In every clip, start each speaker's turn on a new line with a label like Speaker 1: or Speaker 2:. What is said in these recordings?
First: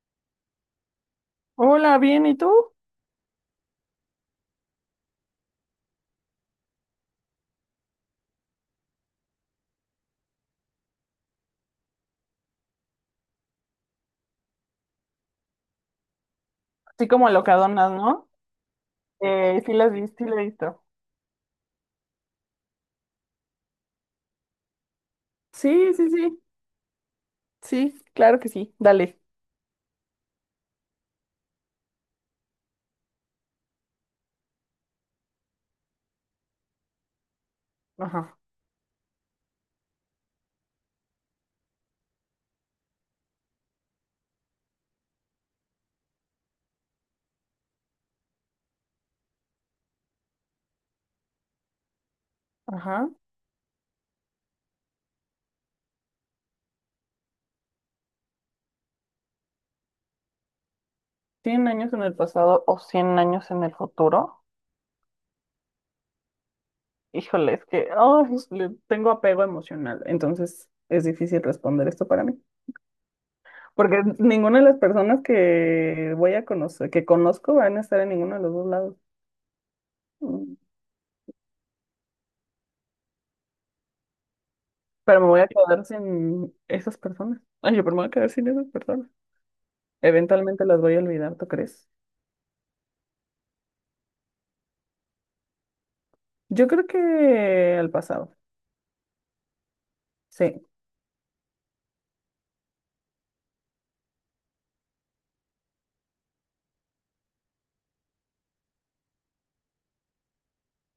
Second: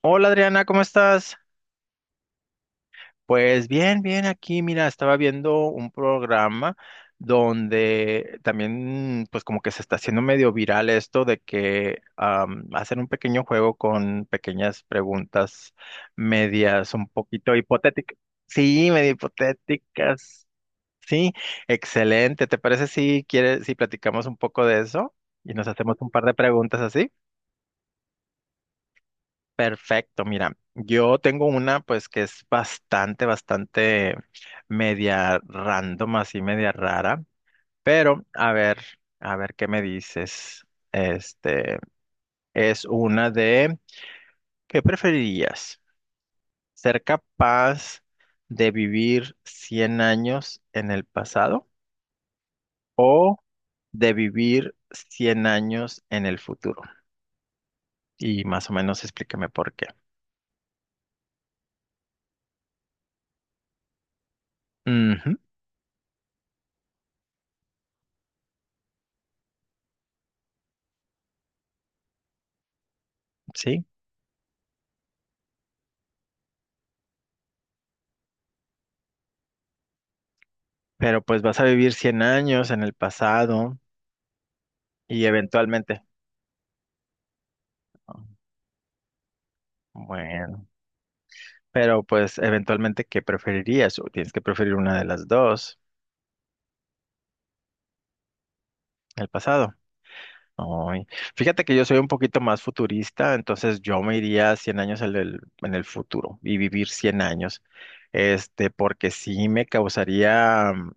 Speaker 1: Hola Adriana, ¿cómo estás?
Speaker 2: Hola, bien, ¿y tú?
Speaker 1: Pues bien, bien aquí, mira, estaba viendo un programa donde también pues como que se está haciendo medio viral esto de que hacen un pequeño juego con pequeñas preguntas medias
Speaker 2: Así
Speaker 1: un
Speaker 2: como
Speaker 1: poquito
Speaker 2: locadonas,
Speaker 1: hipotéticas.
Speaker 2: ¿no?
Speaker 1: Sí, medio
Speaker 2: Sí las vi, las he
Speaker 1: hipotéticas.
Speaker 2: visto.
Speaker 1: Sí, excelente. ¿Te parece si quieres, si platicamos un poco de eso y nos
Speaker 2: Sí,
Speaker 1: hacemos
Speaker 2: sí,
Speaker 1: un par de
Speaker 2: sí,
Speaker 1: preguntas así?
Speaker 2: sí, claro que sí, dale.
Speaker 1: Perfecto, mira, yo tengo una pues que es bastante, bastante media random, así media rara, pero
Speaker 2: Ajá,
Speaker 1: a ver qué me dices. Este es una de, ¿Qué preferirías? ¿Ser capaz de vivir 100 años en el pasado
Speaker 2: ajá.
Speaker 1: o de vivir 100 años en el futuro? Y más o menos explícame por qué.
Speaker 2: ¿Cien años en el pasado o 100 años en el futuro?
Speaker 1: Ujú,
Speaker 2: Híjole, es que ay, le tengo apego emocional, entonces es difícil responder esto para mí.
Speaker 1: sí,
Speaker 2: Porque ninguna de las personas que voy a conocer, que conozco, van a estar en ninguno de los dos lados. Mm.
Speaker 1: pero pues vas a vivir 100 años en el pasado
Speaker 2: Pero
Speaker 1: y
Speaker 2: me voy a quedar
Speaker 1: eventualmente,
Speaker 2: sin esas personas. Ay, pero me voy a
Speaker 1: ah,
Speaker 2: quedar sin esas personas. Eventualmente
Speaker 1: bueno,
Speaker 2: las voy a olvidar, ¿tú crees?
Speaker 1: pero pues eventualmente, ¿qué preferirías? O tienes que preferir una de las dos,
Speaker 2: Yo creo que al pasado.
Speaker 1: el pasado.
Speaker 2: Sí.
Speaker 1: Ay, fíjate que yo soy un poquito más futurista, entonces yo me iría 100 años en en el futuro y vivir 100 años, porque sí me causaría,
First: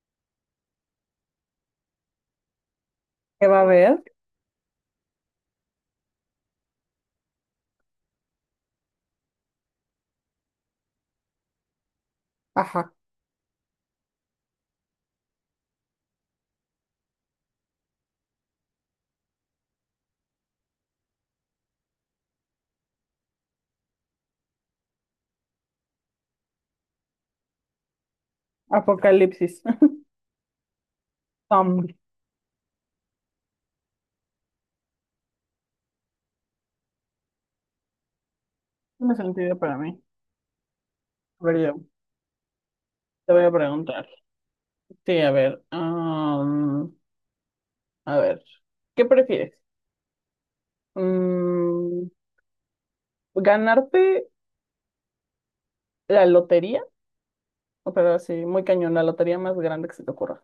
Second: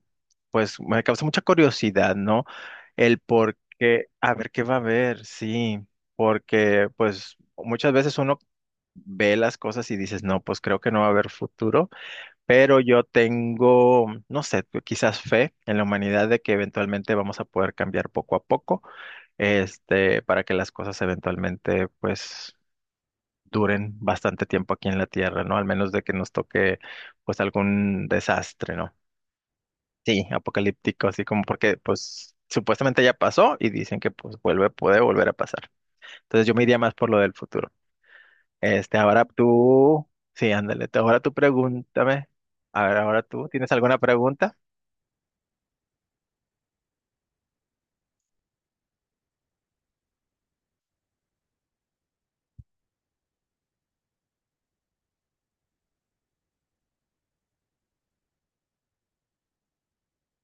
Speaker 1: pues me causa mucha curiosidad, ¿no? El
Speaker 2: ¿Qué
Speaker 1: por
Speaker 2: va a haber?
Speaker 1: qué, a ver qué va a haber, sí, porque pues muchas veces uno ve las cosas y dices, no, pues creo que no va a haber futuro, pero
Speaker 2: Ajá.
Speaker 1: yo tengo, no sé, quizás fe en la humanidad de que eventualmente vamos a poder cambiar poco a poco, para que las cosas eventualmente, pues, duren bastante tiempo aquí en la Tierra, ¿no? Al menos de que nos toque, pues, algún desastre, ¿no?
Speaker 2: ¡Apocalipsis!
Speaker 1: Sí, apocalíptico, así como porque,
Speaker 2: Zombie.
Speaker 1: pues, supuestamente ya pasó y dicen que, pues, vuelve, puede volver a pasar. Entonces yo me iría más por lo del futuro.
Speaker 2: Tiene
Speaker 1: Ahora
Speaker 2: sentido para mí.
Speaker 1: tú, sí, ándale, ahora tú
Speaker 2: A ver, yo
Speaker 1: pregúntame. A ver, ahora
Speaker 2: te voy
Speaker 1: tú,
Speaker 2: a
Speaker 1: ¿tienes alguna
Speaker 2: preguntar.
Speaker 1: pregunta?
Speaker 2: Sí, a ver. A ver. ¿Qué prefieres? Mm, ¿Ganarte la lotería? O, pero así, muy cañón, la lotería más grande que se te ocurra.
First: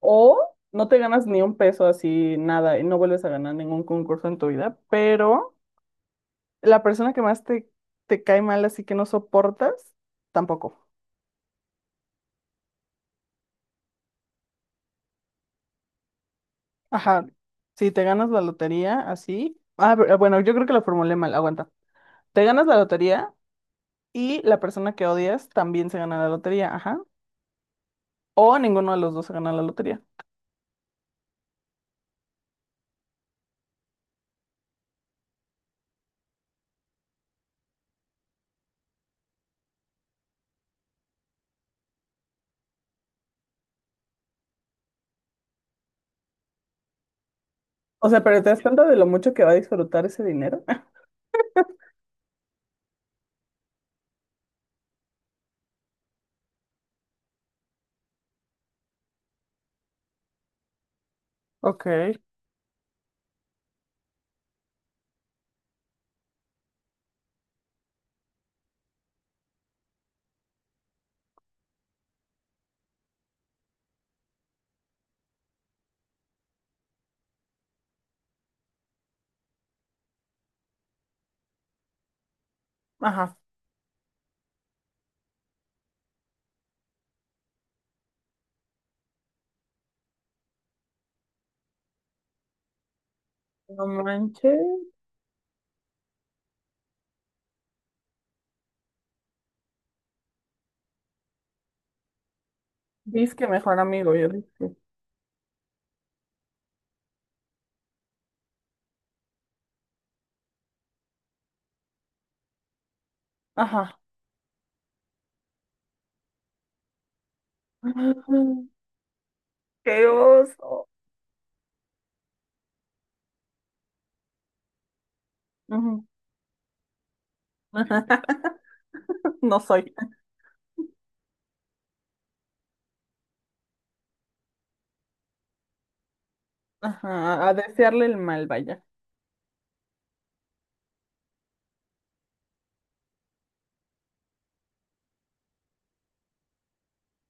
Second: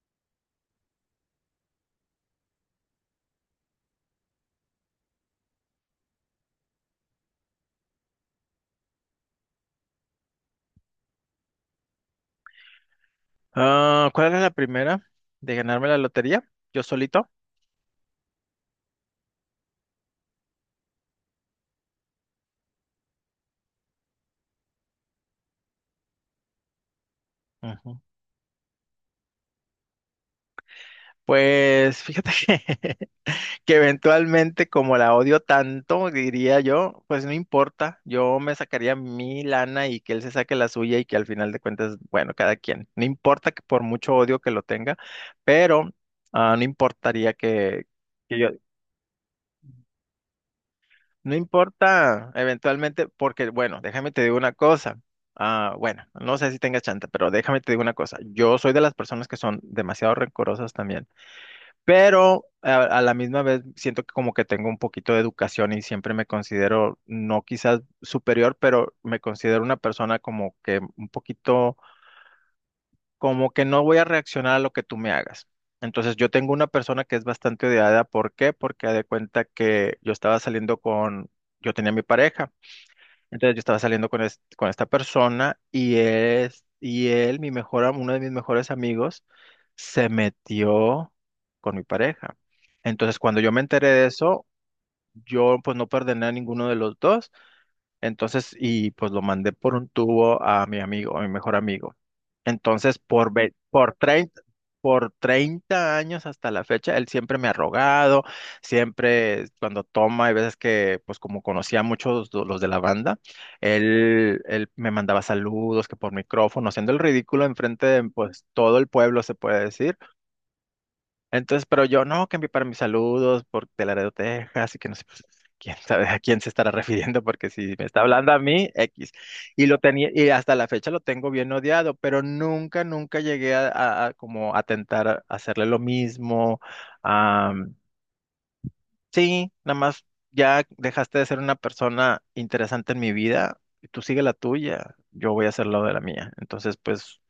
Speaker 2: O no te ganas ni un peso así, nada, y no vuelves a ganar ningún concurso en tu vida, pero la persona que más te cae mal, así que no soportas, tampoco.
Speaker 1: ¿Cuál es la primera de ganarme la lotería? ¿Yo
Speaker 2: Ajá.
Speaker 1: solito?
Speaker 2: Si te ganas la lotería, así. Ah, pero, bueno, yo creo que la formulé mal, aguanta. Te ganas la lotería y la persona que odias también se gana la lotería, ajá.
Speaker 1: Ujú.
Speaker 2: O ninguno de los dos se gana la lotería.
Speaker 1: Pues fíjate que, que eventualmente como la odio tanto, diría yo, pues no importa, yo me sacaría mi lana y que él se saque la suya y que al final de cuentas, bueno, cada quien, no importa que por mucho odio que lo tenga, pero no importaría
Speaker 2: O sea,
Speaker 1: que
Speaker 2: pero
Speaker 1: yo,
Speaker 2: ¿te das cuenta de lo mucho que va a disfrutar ese dinero?
Speaker 1: no importa, eventualmente, porque, bueno, déjame te digo una cosa. Bueno, no sé si tengas chanta, pero déjame te digo una cosa. Yo soy de las personas que son demasiado rencorosas también,
Speaker 2: Ok,
Speaker 1: pero a la misma vez siento que como que tengo un poquito de educación y siempre me considero, no quizás superior, pero me considero una persona como que un poquito, como que no voy a reaccionar a lo que tú me hagas. Entonces yo tengo una persona que es bastante odiada. ¿Por qué? Porque haz de cuenta que yo estaba saliendo con, yo tenía mi pareja.
Speaker 2: ajá.
Speaker 1: Entonces yo estaba saliendo con, con esta persona y él, mi mejor, uno de mis mejores amigos, se metió con mi pareja. Entonces cuando yo me
Speaker 2: No
Speaker 1: enteré de eso,
Speaker 2: manches.
Speaker 1: yo pues no perdoné a ninguno de los dos entonces, y pues lo mandé por un tubo a mi amigo, a mi mejor amigo. Entonces, por,
Speaker 2: Dice que
Speaker 1: ve-
Speaker 2: mejor
Speaker 1: por
Speaker 2: amigo, yo
Speaker 1: treinta,
Speaker 2: dije.
Speaker 1: por 30 años hasta la fecha, él siempre me ha rogado, siempre cuando toma, hay veces que, pues como conocía a muchos de los de la banda,
Speaker 2: Ajá.
Speaker 1: él me mandaba saludos, que por micrófono, haciendo el ridículo enfrente de, pues, todo el pueblo, se puede decir.
Speaker 2: ¡Qué oso!
Speaker 1: Entonces, pero yo no, que envié para mis saludos por de Laredo, Texas, y que no sé, pues, quién
Speaker 2: Ujú.
Speaker 1: sabe a quién se estará refiriendo, porque si me está hablando a mí, X.
Speaker 2: No
Speaker 1: Y lo
Speaker 2: soy.
Speaker 1: tenía, y hasta la fecha lo tengo bien odiado, pero nunca, nunca llegué a como a tentar hacerle lo mismo.
Speaker 2: Ajá, a
Speaker 1: Am,
Speaker 2: desearle el mal, vaya.
Speaker 1: sí, nada más ya dejaste de ser una persona interesante en mi vida, y tú sigue la tuya, yo voy a hacer lo de la mía. Entonces, pues.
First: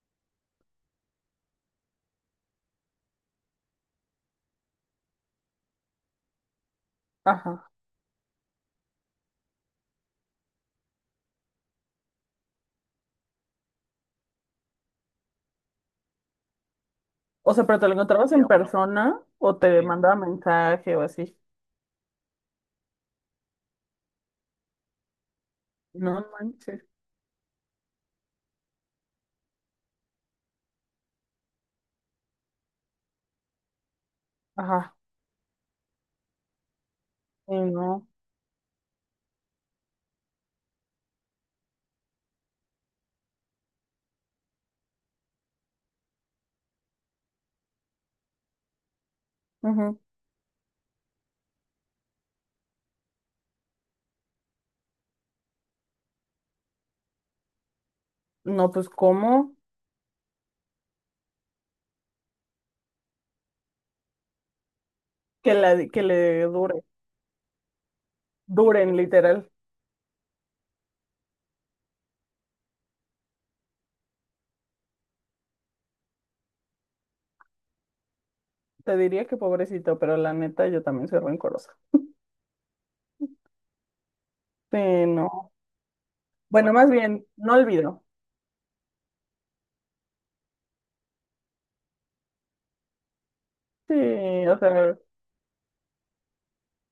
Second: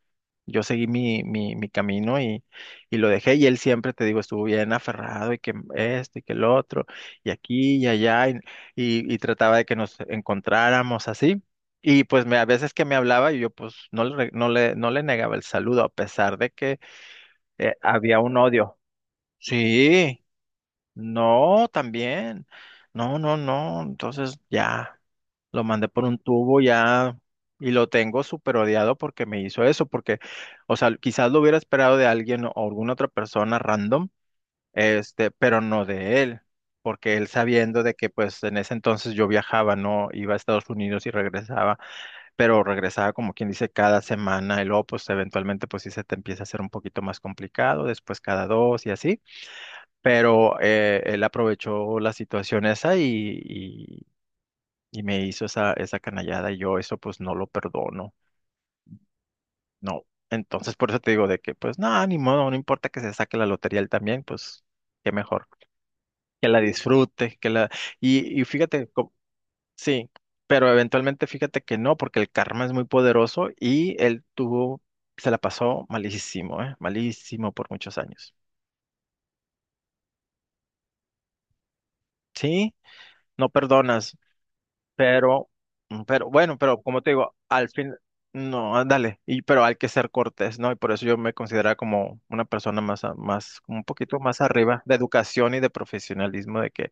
Speaker 1: Yo seguí mi camino y lo dejé y él siempre, te digo, estuvo bien aferrado y que esto y que el otro y
Speaker 2: Ajá.
Speaker 1: aquí y allá y, y trataba de que nos encontráramos así. Y pues me, a veces que me hablaba y yo pues no le, re- no le, no le negaba el saludo a pesar de que
Speaker 2: O sea, pero te lo
Speaker 1: había
Speaker 2: encontrabas
Speaker 1: un
Speaker 2: en bueno,
Speaker 1: odio.
Speaker 2: persona o te. Mandaba
Speaker 1: Sí,
Speaker 2: mensaje o así.
Speaker 1: no, también. No, no, no. Entonces ya lo mandé por
Speaker 2: No
Speaker 1: un tubo
Speaker 2: manches.
Speaker 1: ya y lo tengo súper odiado porque me hizo eso, porque, o sea, quizás lo hubiera esperado de alguien o alguna otra persona random,
Speaker 2: Ajá.
Speaker 1: pero no de él, porque él
Speaker 2: Y
Speaker 1: sabiendo de
Speaker 2: no.
Speaker 1: que pues en ese entonces yo viajaba, no iba a Estados Unidos y regresaba, pero regresaba como quien dice cada semana y luego pues eventualmente pues sí se te empieza a hacer un poquito más complicado, después cada dos y así
Speaker 2: Ujú.
Speaker 1: pero él aprovechó la situación esa y, y- y me hizo esa, esa canallada y yo eso pues no lo perdono,
Speaker 2: No, pues ¿cómo?
Speaker 1: no. Entonces por eso te digo de que pues no, ni modo, no importa que se saque la lotería él también, pues qué mejor,
Speaker 2: Que la, que le
Speaker 1: que la
Speaker 2: dure.
Speaker 1: disfrute, que la... Y, y fíjate,
Speaker 2: Duren, literal.
Speaker 1: sí, pero eventualmente fíjate que no, porque el karma es muy poderoso y él tuvo, se la pasó malísimo, ¿eh? Malísimo por muchos años.
Speaker 2: Te diría que pobrecito, pero la neta yo también soy rencorosa.
Speaker 1: Sí, no perdonas.
Speaker 2: Sí,
Speaker 1: Pero,
Speaker 2: no.
Speaker 1: pero bueno,
Speaker 2: Bueno,
Speaker 1: pero
Speaker 2: más
Speaker 1: como te
Speaker 2: bien,
Speaker 1: digo,
Speaker 2: no
Speaker 1: al fin,
Speaker 2: olvido.
Speaker 1: no, ándale y, pero hay que ser cortés, ¿no? Y por eso yo me considero como una persona más, más, como un poquito más
Speaker 2: Sí, o
Speaker 1: arriba de
Speaker 2: sea,
Speaker 1: educación y de profesionalismo, de que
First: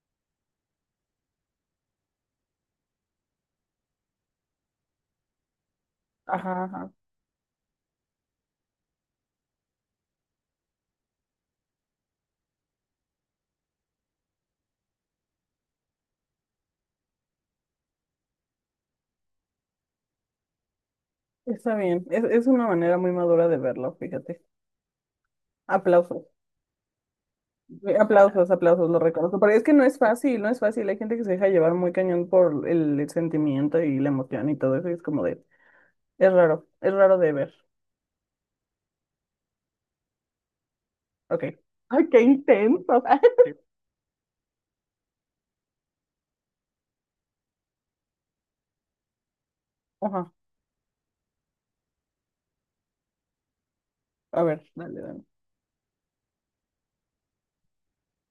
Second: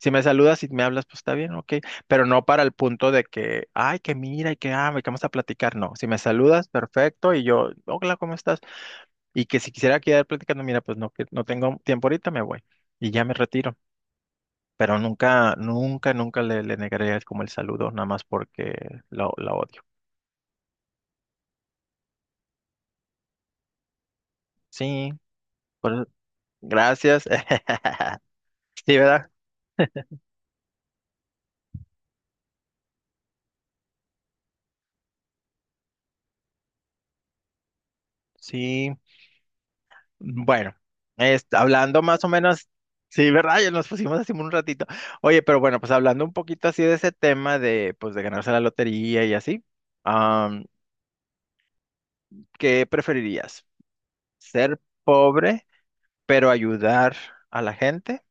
Speaker 1: si me saludas y me hablas, pues está bien, ok, pero no para el punto de que, ay, que mira y que, que vamos a platicar, no, si me saludas,
Speaker 2: ajá.
Speaker 1: perfecto, y yo, hola, ¿cómo estás? Y que si quisiera quedar platicando, mira, pues no, que no tengo tiempo ahorita, me voy y ya me retiro. Pero nunca, nunca, nunca le, le negaré como el saludo, nada más porque la odio.
Speaker 2: Está bien. Es una manera muy madura de verlo, fíjate.
Speaker 1: Sí, por-
Speaker 2: Aplausos.
Speaker 1: gracias.
Speaker 2: Aplausos, aplausos,
Speaker 1: Sí,
Speaker 2: lo
Speaker 1: ¿verdad?
Speaker 2: reconozco. Pero es que no es fácil, no es fácil. Hay gente que se deja llevar muy cañón por el sentimiento y la emoción y todo eso. Y es como es raro de ver.
Speaker 1: Sí. Bueno,
Speaker 2: Ok.
Speaker 1: hablando
Speaker 2: Ay, qué
Speaker 1: más o menos,
Speaker 2: intenso.
Speaker 1: sí, ¿verdad? Ya nos pusimos así un ratito. Oye, pero bueno, pues hablando un poquito así de ese tema de, pues, de ganarse la lotería y así,
Speaker 2: Ajá.
Speaker 1: am, ¿qué preferirías?
Speaker 2: A ver,
Speaker 1: ¿Ser
Speaker 2: dale, dale.
Speaker 1: pobre, pero ayudar a la gente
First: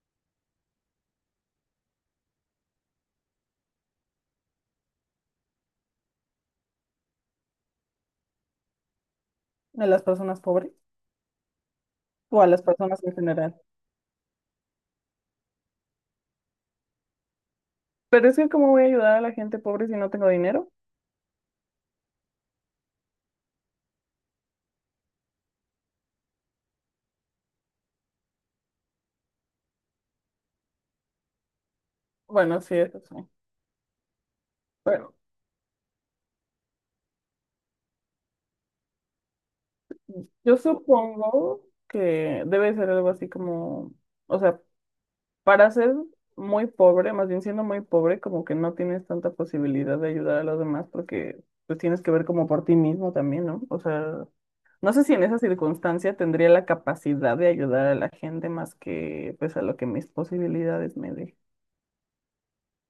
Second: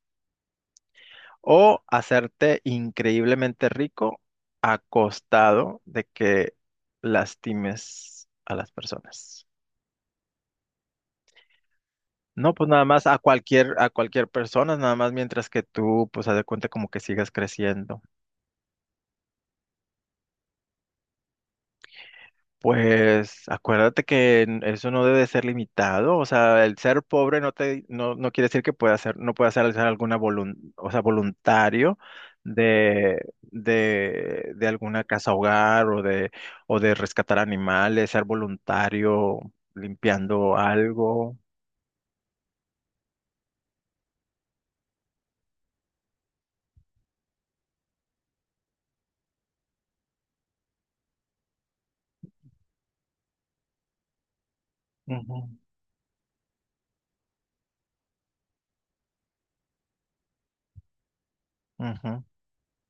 Speaker 1: o hacerte increíblemente rico a costado de que lastimes a las personas?
Speaker 2: ¿A las personas pobres? O a
Speaker 1: No,
Speaker 2: las
Speaker 1: pues nada
Speaker 2: personas
Speaker 1: más
Speaker 2: en general.
Speaker 1: a cualquier persona, nada más mientras que tú, pues haz de cuenta como que sigas creciendo.
Speaker 2: Pero es que, ¿cómo voy a ayudar a la gente pobre si no tengo dinero?
Speaker 1: Pues acuérdate que eso no debe ser limitado, o sea, el ser pobre no, no quiere decir que pueda ser no puedas hacer alguna o sea, voluntario
Speaker 2: Bueno, sí, eso sí.
Speaker 1: de alguna
Speaker 2: Bueno,
Speaker 1: casa hogar o de rescatar animales, ser voluntario limpiando
Speaker 2: yo
Speaker 1: algo.
Speaker 2: supongo que debe ser algo así como, o sea, para ser muy pobre, más bien siendo muy pobre, como que no tienes tanta posibilidad de ayudar a los demás porque pues tienes que ver como por ti mismo también, ¿no? O sea, no sé si en
Speaker 1: Ujú,
Speaker 2: esa circunstancia tendría la capacidad de ayudar a la gente más que pues a lo que mis posibilidades me dejen.
Speaker 1: ujú.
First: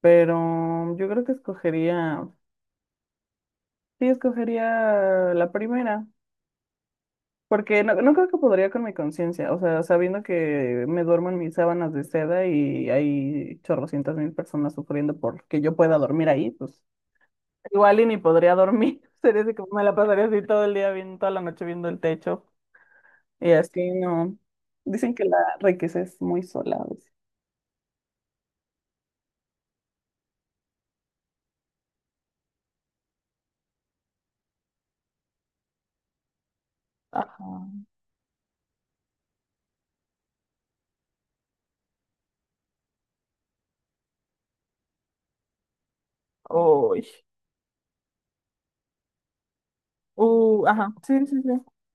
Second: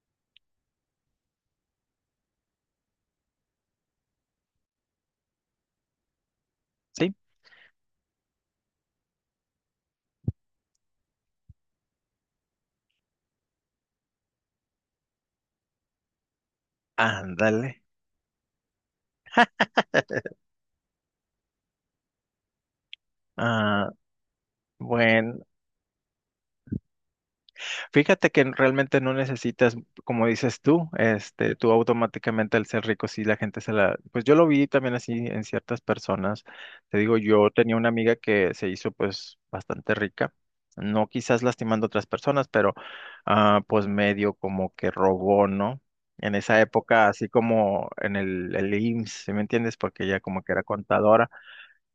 Speaker 2: Pero yo creo que sí, escogería la primera.
Speaker 1: Sí,
Speaker 2: Porque no, no creo que podría con mi conciencia, o sea, sabiendo que me duermo en mis sábanas de seda y hay chorrocientas mil personas sufriendo porque yo pueda dormir ahí, pues
Speaker 1: ándale.
Speaker 2: igual y ni podría dormir, sería así como me la pasaría así todo el día viendo, toda la noche viendo el techo y
Speaker 1: Ah,
Speaker 2: así no. Dicen que la
Speaker 1: bueno.
Speaker 2: riqueza es muy sola a veces.
Speaker 1: Fíjate que realmente no necesitas, como dices tú, tú automáticamente al ser rico, sí, la gente se la, pues yo lo vi también así en ciertas personas. Te digo, yo
Speaker 2: Ajá.
Speaker 1: tenía una amiga que se hizo pues bastante rica, no quizás lastimando a otras personas, pero pues medio como que robó, ¿no? En esa época,
Speaker 2: Uy.
Speaker 1: así como en el IMSS, ¿sí me entiendes? Porque ella como que era
Speaker 2: Ajá. Sí,
Speaker 1: contadora.
Speaker 2: sí, sí.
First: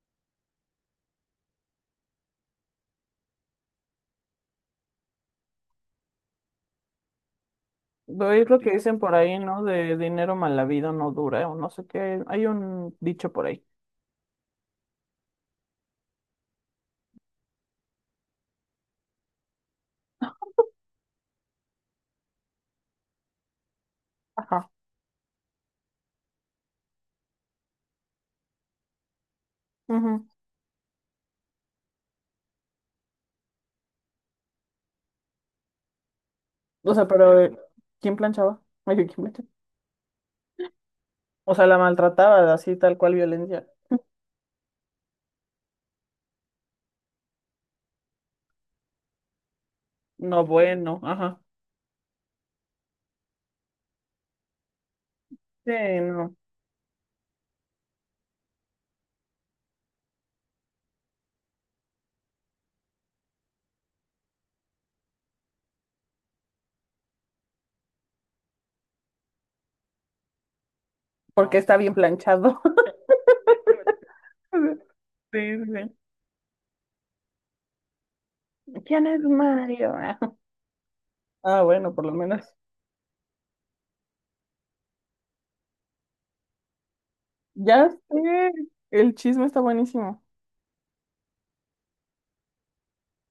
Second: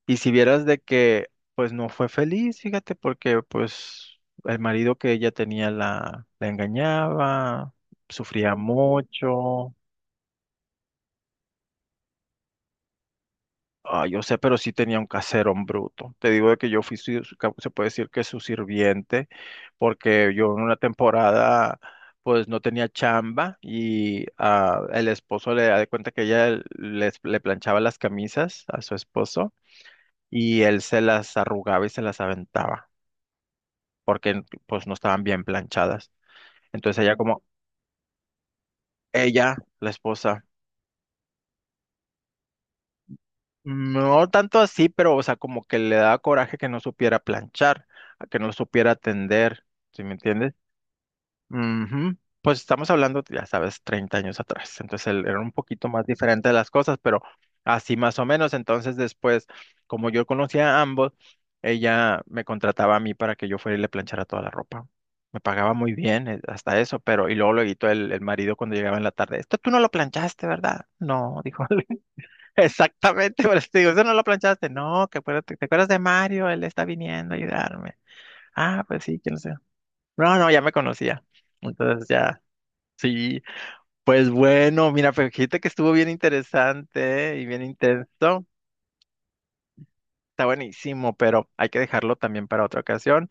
Speaker 1: Y si vieras de que, pues no fue feliz, fíjate, porque pues el marido que ella tenía la engañaba,
Speaker 2: Lo es
Speaker 1: sufría
Speaker 2: lo que dicen por ahí, ¿no?
Speaker 1: mucho.
Speaker 2: De dinero mal habido no dura, o no sé qué, hay un dicho por ahí.
Speaker 1: Ah, yo sé, pero sí tenía un caserón bruto. Te digo de que yo fui, se puede decir que su sirviente, porque yo en una temporada, pues no tenía chamba y
Speaker 2: Ajá.
Speaker 1: el esposo le da de cuenta que ella le planchaba las camisas a su esposo
Speaker 2: Ujú.
Speaker 1: y él se las arrugaba y se las aventaba. Porque pues no estaban bien planchadas.
Speaker 2: O
Speaker 1: Entonces
Speaker 2: sea,
Speaker 1: ella
Speaker 2: pero
Speaker 1: como,
Speaker 2: ¿quién planchaba? Ay, ¿quién planchaba?
Speaker 1: ella, la esposa,
Speaker 2: O sea, la maltrataba así, tal cual violencia.
Speaker 1: no tanto así, pero o sea, como que le daba coraje que no supiera planchar, a que no supiera tender, ¿sí me
Speaker 2: No,
Speaker 1: entiendes?
Speaker 2: bueno, ajá.
Speaker 1: Ujú. Pues estamos hablando, ya sabes, 30 años atrás. Entonces era un
Speaker 2: Sí,
Speaker 1: poquito más
Speaker 2: no.
Speaker 1: diferente de las cosas, pero así más o menos. Entonces después, como yo conocía a ambos, ella me contrataba a mí para que yo fuera y le planchara toda la ropa. Me pagaba muy bien hasta eso, pero y luego lo editó el marido cuando llegaba en la tarde. Esto tú no lo planchaste, ¿verdad? No,
Speaker 2: Porque
Speaker 1: dijo
Speaker 2: está
Speaker 1: él.
Speaker 2: bien planchado.
Speaker 1: Exactamente, por eso te digo, eso no lo planchaste. No, que
Speaker 2: Sí,
Speaker 1: te acuerdas
Speaker 2: sí.
Speaker 1: de Mario, él está viniendo a ayudarme.
Speaker 2: Sí.
Speaker 1: Ah, pues
Speaker 2: ¿Quién
Speaker 1: sí,
Speaker 2: es
Speaker 1: que no sé.
Speaker 2: Mario? Ah,
Speaker 1: No, no, ya me conocía.
Speaker 2: ah, bueno, por
Speaker 1: Entonces
Speaker 2: lo
Speaker 1: ya
Speaker 2: menos.
Speaker 1: sí, pues bueno, mira, pues fíjate que estuvo bien interesante y bien
Speaker 2: Ya
Speaker 1: intenso.
Speaker 2: sé. El chisme está buenísimo.
Speaker 1: Está buenísimo, pero hay que dejarlo también para otra ocasión.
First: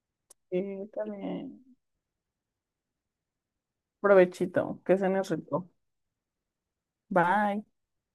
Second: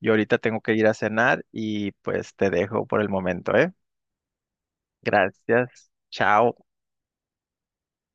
Speaker 1: Yo ahorita
Speaker 2: Sí,
Speaker 1: tengo que ir a
Speaker 2: está
Speaker 1: cenar
Speaker 2: bien.
Speaker 1: y pues te dejo por el momento, ¿eh?
Speaker 2: Provechito, que se rico.
Speaker 1: Gracias. Chao.
Speaker 2: Bye.